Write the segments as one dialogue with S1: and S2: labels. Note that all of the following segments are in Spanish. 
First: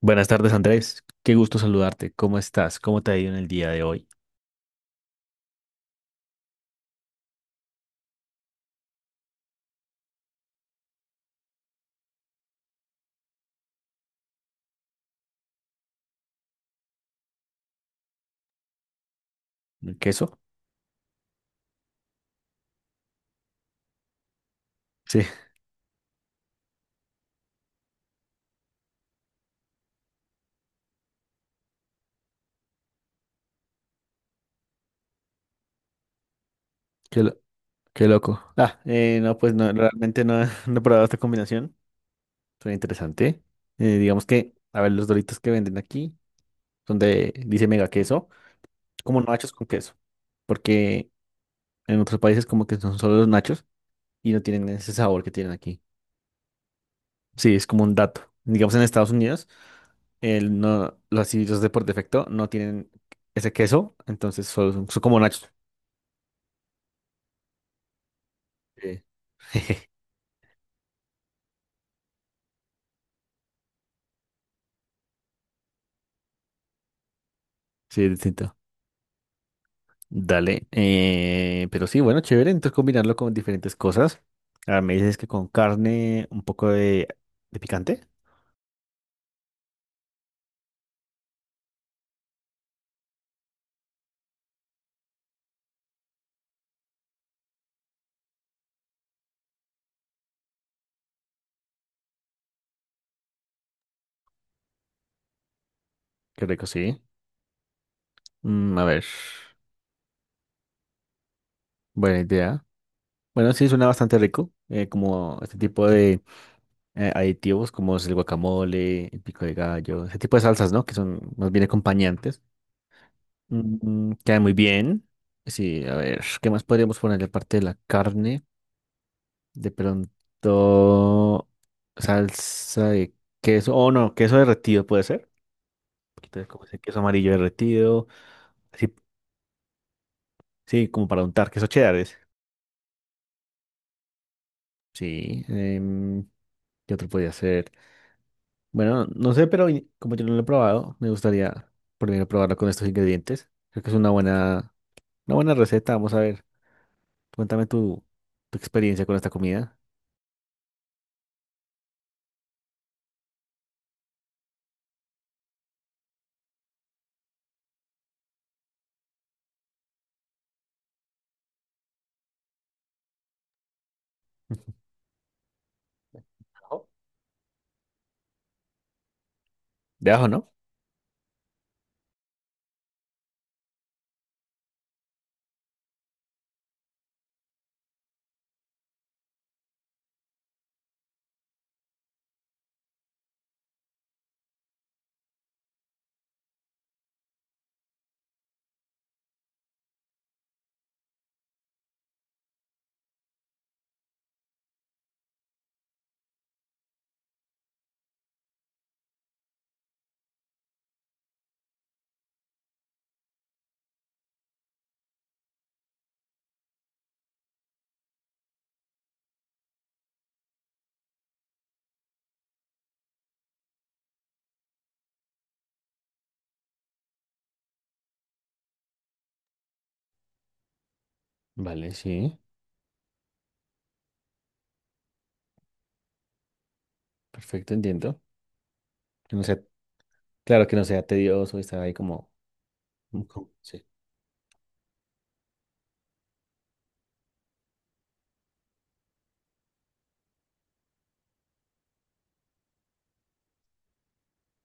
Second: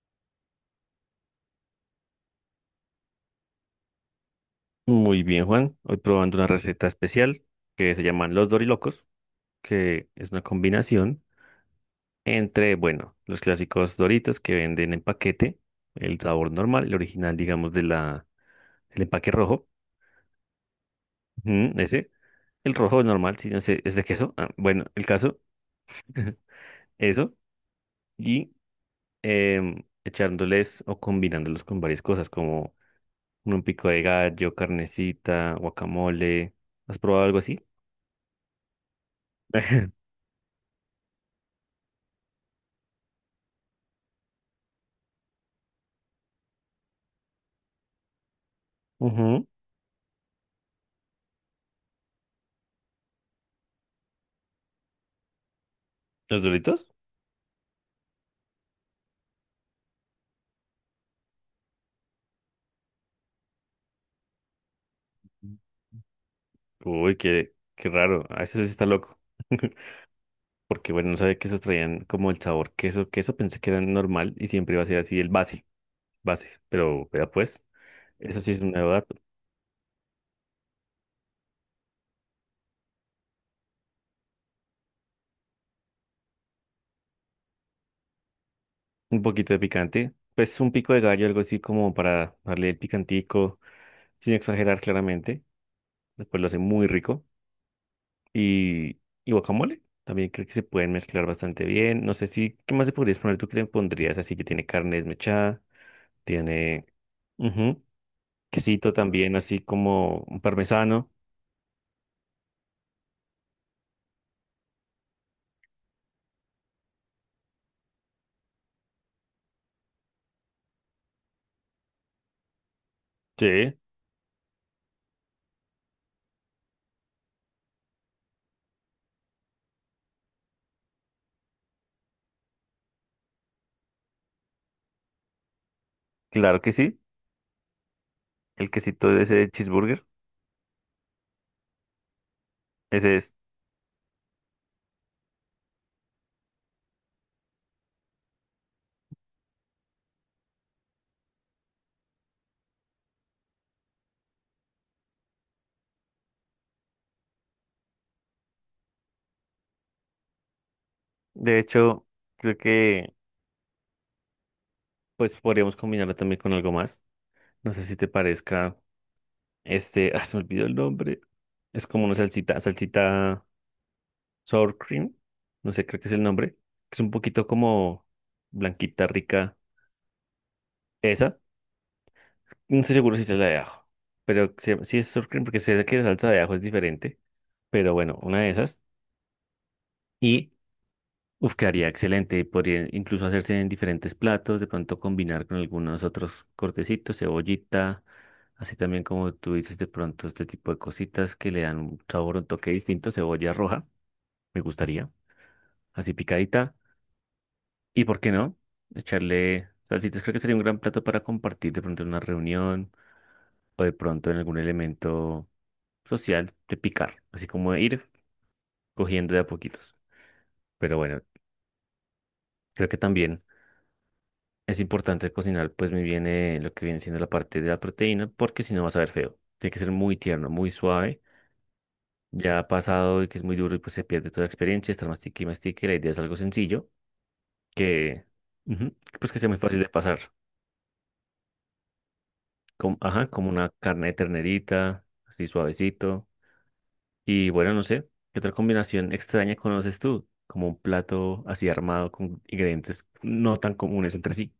S1: Buenas tardes, Andrés. Qué gusto saludarte. ¿Cómo estás? ¿Cómo te ha ido en el día de hoy?
S2: Muy bien, Juan. Hoy probando una receta especial que se llaman los Dorilocos, que es una combinación entre, bueno, los clásicos Doritos que venden en paquete, el sabor normal, el original, digamos, de la, el empaque rojo,
S1: ¿El queso?
S2: ujú, ese, el rojo normal, si no sé, es de queso. Ah, bueno, el
S1: Sí,
S2: caso, eso, y echándoles o combinándolos con varias cosas, como un pico de gallo, carnecita, guacamole. ¿Has
S1: qué,
S2: probado algo así?
S1: qué loco. No, pues no, realmente no, no he probado esta combinación. Suena interesante. Digamos que, a ver, los doritos que venden aquí, donde dice mega queso, como
S2: Ujú.
S1: nachos con queso, porque en otros países como que son solo los nachos y no tienen ese sabor que tienen aquí.
S2: ¿Los Doritos?
S1: Sí, es como un dato. Digamos, en Estados Unidos, el no, los así, de por defecto no tienen ese queso, entonces solo son, son como nachos.
S2: Uy, qué, qué raro. A eso sí está
S1: Sí,
S2: loco. Porque bueno, no sabía que esos traían como el sabor queso. Queso pensé que era normal y siempre iba a ser así el base, base. Pero vea pues,
S1: sí, es
S2: eso sí
S1: distinto.
S2: es un nuevo dato.
S1: Dale. Pero sí, bueno, chévere. Entonces combinarlo con diferentes cosas. Ahora me dices que con carne, un poco de picante.
S2: Un poquito de picante. Pues un pico de gallo, algo así como para darle el picantico, sin exagerar claramente. Después lo hace muy rico. Y, y guacamole. También creo que se pueden mezclar bastante bien. No sé si, ¿qué más le podrías poner? ¿Tú qué le pondrías? Así que tiene carne desmechada,
S1: Qué rico,
S2: tiene...
S1: sí.
S2: Ujú.
S1: Mm, a
S2: Quesito
S1: ver,
S2: también, así como un parmesano.
S1: buena idea. Bueno, sí, suena bastante rico. Como este tipo de aditivos como es el guacamole, el pico de gallo, ese tipo de salsas, ¿no? Que son más bien acompañantes.
S2: Sí,
S1: Mm, queda muy bien. Sí, a ver, ¿qué más podríamos ponerle aparte de la carne? De pronto, salsa de queso, oh no, queso derretido puede ser. Un poquito de
S2: claro
S1: como
S2: que
S1: ese queso
S2: sí.
S1: amarillo derretido.
S2: El
S1: Así,
S2: quesito de ese cheeseburger,
S1: sí, como para untar queso cheddar. Es.
S2: ese es.
S1: Sí, ¿qué otro podría ser? Bueno, no sé, pero como yo no lo he probado, me gustaría primero probarlo con estos ingredientes. Creo que es una buena receta. Vamos a ver, cuéntame tu, tu experiencia con esta comida.
S2: De hecho, creo que pues podríamos combinarlo también con algo más. No sé si te parezca este, ah, se me olvidó el nombre. Es como una salsita, salsita sour cream. No sé, creo que es el nombre.
S1: Ajo.
S2: Es un poquito como blanquita, rica.
S1: De ajo, ¿no?
S2: Esa. No estoy seguro si es la de ajo. Pero sí, sí es sour cream porque sé que la salsa de ajo es diferente. Pero bueno, una de esas. Y uf, quedaría excelente. Podría incluso hacerse en diferentes platos, de pronto combinar con algunos otros cortecitos, cebollita, así también como tú dices, de pronto este tipo de cositas que le dan un sabor, un toque distinto, cebolla roja, me gustaría, así picadita. ¿Y por qué no? Echarle salsitas, creo que sería un gran plato para compartir de pronto en una reunión o de pronto en algún elemento social de picar, así como ir cogiendo de a poquitos. Pero bueno, creo que también. Es importante cocinar pues muy bien lo que viene siendo la parte de la proteína porque si no va a saber feo. Tiene que ser muy tierno, muy suave.
S1: Vale, sí,
S2: Ya ha pasado y que es muy duro y pues se pierde toda la experiencia, estar mastique y mastique. La idea es algo sencillo
S1: perfecto, entiendo.
S2: que ujú, pues
S1: Que
S2: que
S1: no
S2: sea
S1: sea,
S2: muy fácil de pasar.
S1: claro que no sea tedioso y estar ahí como...
S2: Como, ajá,
S1: Ujú,
S2: como una
S1: sí.
S2: carne de ternerita, así suavecito. Y bueno, no sé, ¿qué otra combinación extraña conoces tú? Como un plato así armado con ingredientes no tan comunes entre sí.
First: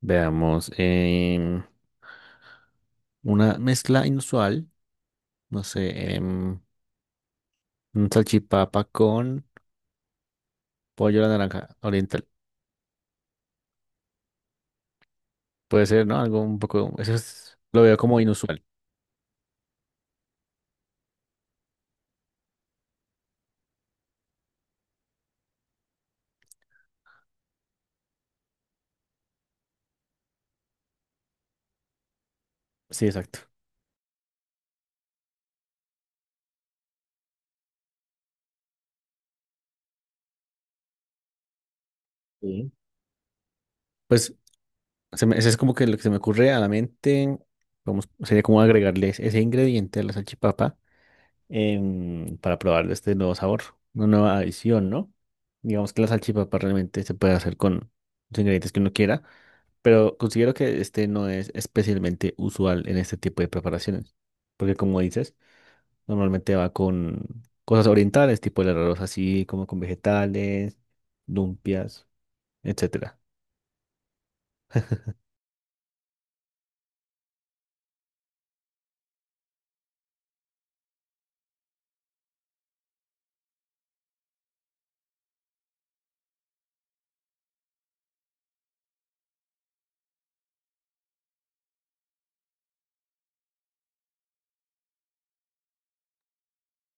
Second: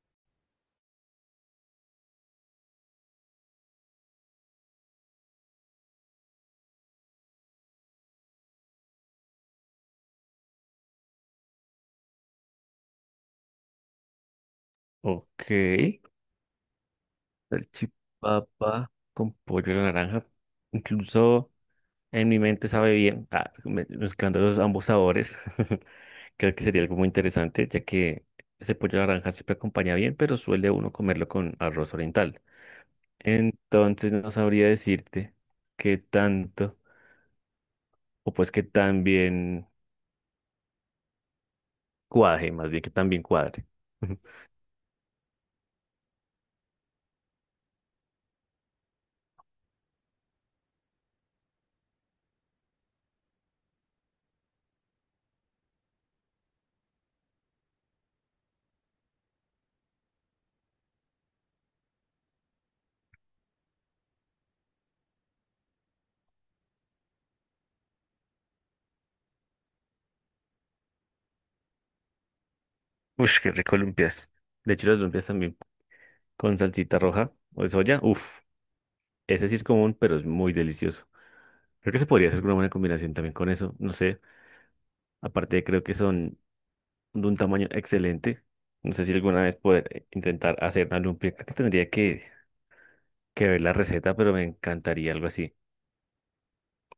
S1: Veamos, una mezcla inusual, no sé, un salchipapa con pollo a la naranja oriental.
S2: Ok.
S1: Puede ser, ¿no? Algo un poco, lo veo como inusual.
S2: Salchipapa con pollo a la naranja. Incluso en mi mente sabe bien, ah, mezclando los ambos sabores. Creo que sería algo muy interesante, ya que ese pollo a la naranja siempre acompaña bien, pero suele uno comerlo con arroz oriental.
S1: Sí, exacto.
S2: Entonces no sabría decirte qué tanto, o pues qué tan bien cuaje, más
S1: Sí.
S2: bien que tan bien cuadre.
S1: Pues eso es como que lo que se me ocurre a la mente, vamos, sería como agregarles ese ingrediente a la salchipapa para probar este nuevo sabor, una nueva adición, ¿no? Digamos que la salchipapa realmente se puede hacer con los ingredientes que uno quiera. Pero considero que este no es especialmente usual en este tipo de preparaciones, porque como dices, normalmente va con cosas orientales, tipo el arroz así, como con vegetales, lumpias, etcétera.
S2: Ush, qué rico lumpias. De hecho, las lumpias también con salsita roja o de soya. Uf, ese sí es común, pero es muy delicioso. Creo que se podría hacer una buena combinación también con eso, no sé. Aparte, creo que son de un tamaño excelente. No sé si alguna vez poder intentar hacer una lumpia. Creo que tendría que ver la receta, pero me encantaría algo así,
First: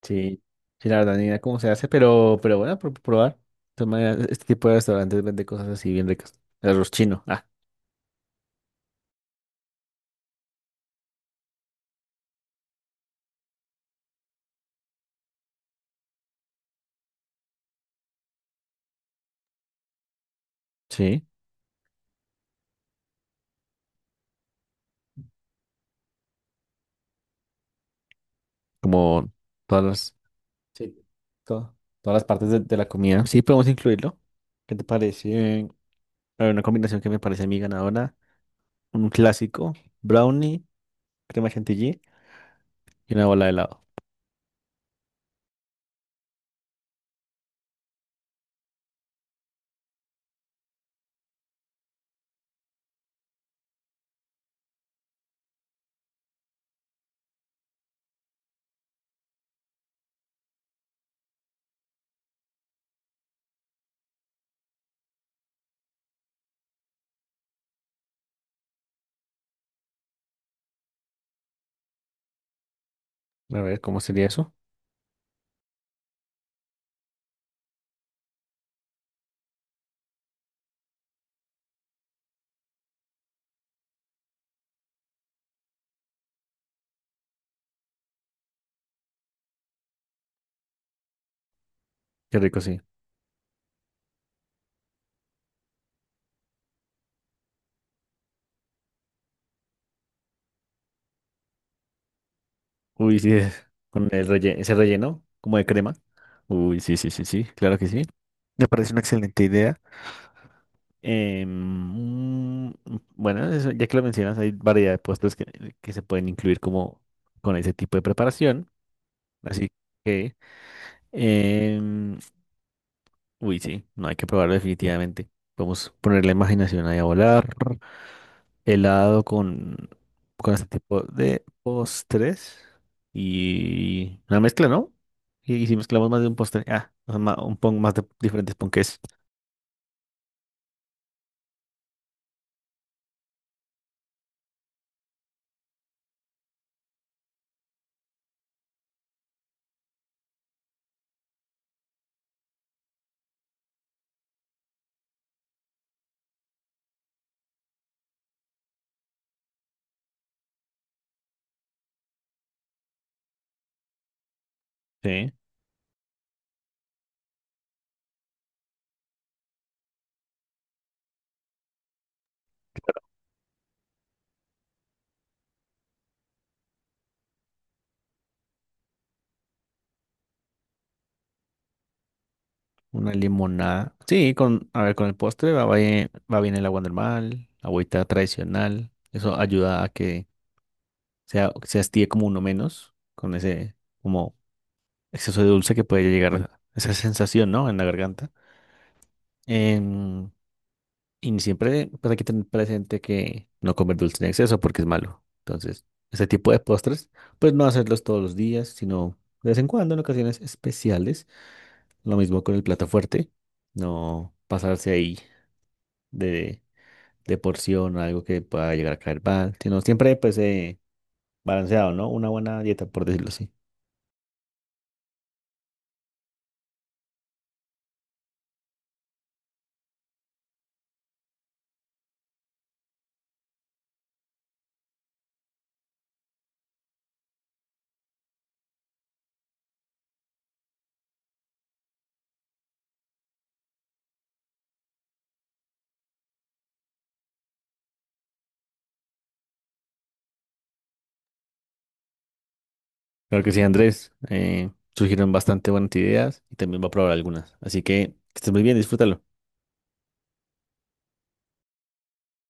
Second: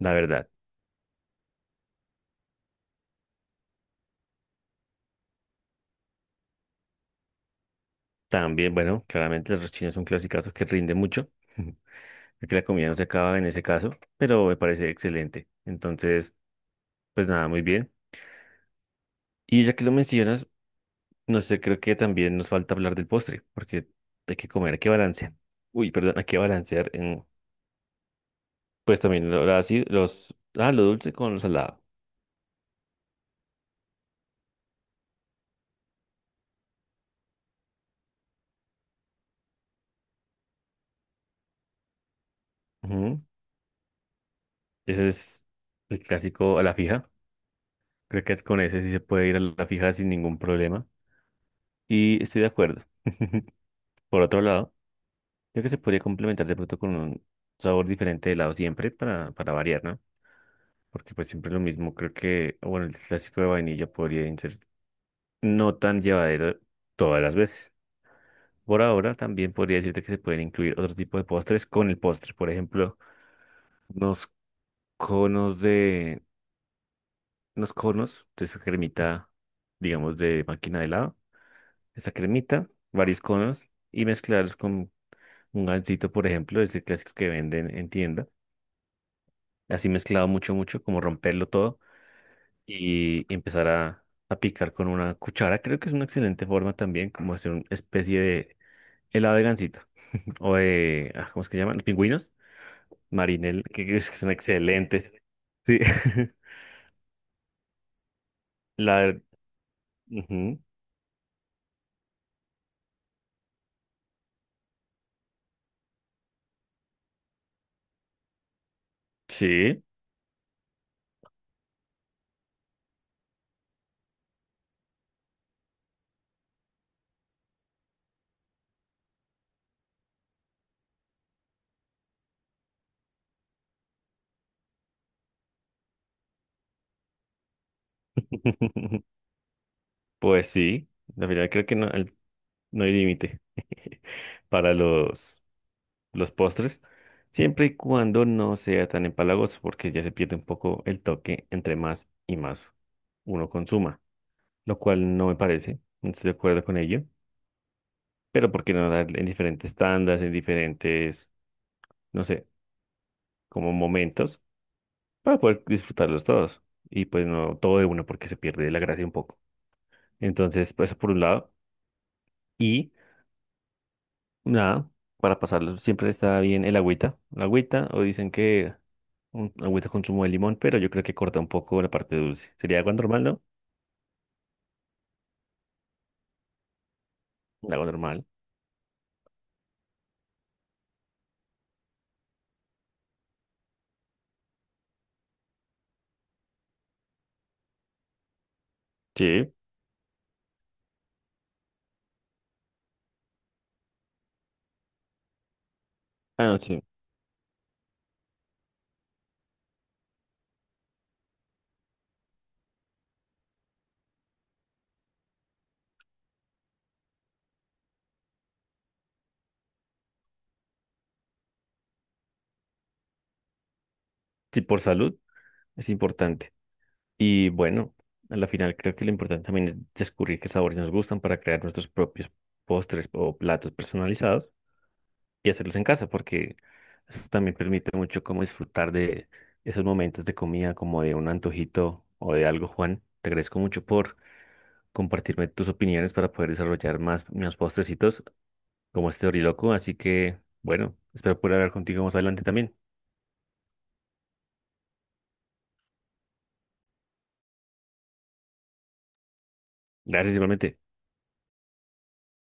S2: la
S1: Sí,
S2: verdad.
S1: sí, la verdad ni idea cómo se hace, pero bueno, por probar. De todas maneras, este tipo de restaurantes vende cosas así bien ricas. El arroz chino, ah,
S2: También, bueno, claramente los chinos son clásicos que rinde mucho. Creo que la comida no se acaba en ese caso, pero me parece excelente. Entonces, pues nada, muy bien. Y ya que lo mencionas,
S1: sí,
S2: no sé, creo que también nos falta hablar del postre, porque hay que comer, hay que balancear. Uy, perdón, hay que balancear en pues también
S1: como
S2: lo
S1: todas
S2: así,
S1: las,
S2: los, ah, lo
S1: sí,
S2: dulce con lo
S1: to-
S2: salado.
S1: todas las partes de la comida. Sí, podemos incluirlo. ¿Qué te parece? Hay una combinación que me parece a mí ganadora. Un clásico, brownie, crema chantilly y
S2: Ujú.
S1: una bola de helado.
S2: Ese es el clásico a la fija. Creo que con ese sí se puede ir a la fija sin ningún problema. Y estoy de acuerdo. Por otro lado, creo que se podría complementar de pronto con un sabor diferente de helado siempre para variar, ¿no? Porque pues siempre lo mismo. Creo que, bueno, el clásico de vainilla podría ser no tan llevadero todas las veces. Por ahora también podría decirte que se pueden incluir otro tipo de postres con el postre. Por ejemplo,
S1: A ver, ¿cómo sería
S2: unos
S1: eso?
S2: conos de, unos conos de esa cremita, digamos, de máquina de helado, esa cremita, varios conos y mezclarlos con un gansito, por ejemplo, ese clásico que venden en tienda, así mezclado mucho, mucho, como romperlo todo
S1: Qué rico, sí.
S2: y empezar a picar con una cuchara, creo que es una excelente forma también, como hacer una especie de helado de gansito o de, ah, ¿cómo es que llaman? Los pingüinos,
S1: Uy, sí,
S2: marinel, que
S1: con el
S2: son
S1: ese
S2: excelentes.
S1: relleno como de
S2: Sí,
S1: crema. Uy, sí, sí, sí, sí, claro que sí. Me parece una
S2: la,
S1: excelente idea.
S2: ujú.
S1: Em, mm, bueno, ya que lo mencionas, hay variedad de puestos que se pueden incluir como con ese tipo de preparación. Así
S2: Sí,
S1: que, em, uy, sí, no hay que probarlo definitivamente. Podemos poner la imaginación ahí a volar. Helado con este tipo de postres y una mezcla, ¿no? Y si mezclamos más de un postre, ah, o sea, un pon más de diferentes ponques.
S2: pues sí. La verdad creo que no, no hay límite para los postres, siempre y cuando no sea tan empalagoso, porque ya se pierde un poco el toque entre más y más uno consuma, lo cual no me parece, no estoy de acuerdo con ello, pero ¿por qué no dar en diferentes tandas, en diferentes, no sé, como momentos
S1: Sí,
S2: para poder disfrutarlos todos? Y pues no todo de uno porque se pierde la gracia un poco. Entonces, pues, eso por un lado. Y nada, para pasarlo siempre está bien el agüita. La agüita, o dicen que un, agüita con zumo de limón, pero yo creo que corta un poco la parte dulce. ¿Sería agua
S1: una
S2: normal, no?
S1: limonada. Sí, con, a ver, con el postre va bien el agua normal,
S2: Un agua
S1: agüita
S2: normal.
S1: tradicional. Eso ayuda a que sea, se hastíe como uno menos con ese como exceso de dulce que puede llegar esa sensación, ¿no? En la garganta.
S2: Sí.
S1: Em, Y siempre pues hay que tener presente que no comer dulce en exceso porque es malo. Entonces, ese
S2: Ah,
S1: tipo
S2: no,
S1: de
S2: sí.
S1: postres, pues no hacerlos todos los días, sino de vez en cuando, en ocasiones especiales. Lo mismo con el plato fuerte, no pasarse ahí de, de porción o algo que pueda llegar a caer mal, sino siempre pues balanceado, ¿no? Una buena dieta, por decirlo así.
S2: Sí, por salud es importante. Y bueno, a la final creo que lo importante también es descubrir qué sabores nos gustan para crear nuestros propios postres o platos personalizados y hacerlos en casa, porque eso también permite mucho como disfrutar de esos momentos de comida, como de un antojito o de algo, Juan. Te agradezco mucho por compartirme tus opiniones para poder desarrollar más mis postrecitos como este oriloco. Así que, bueno, espero poder hablar contigo más adelante también.
S1: Claro que sí, Andrés, surgieron bastante buenas ideas y también va a probar algunas. Así que estés muy bien, disfrútalo.
S2: Gracias igualmente.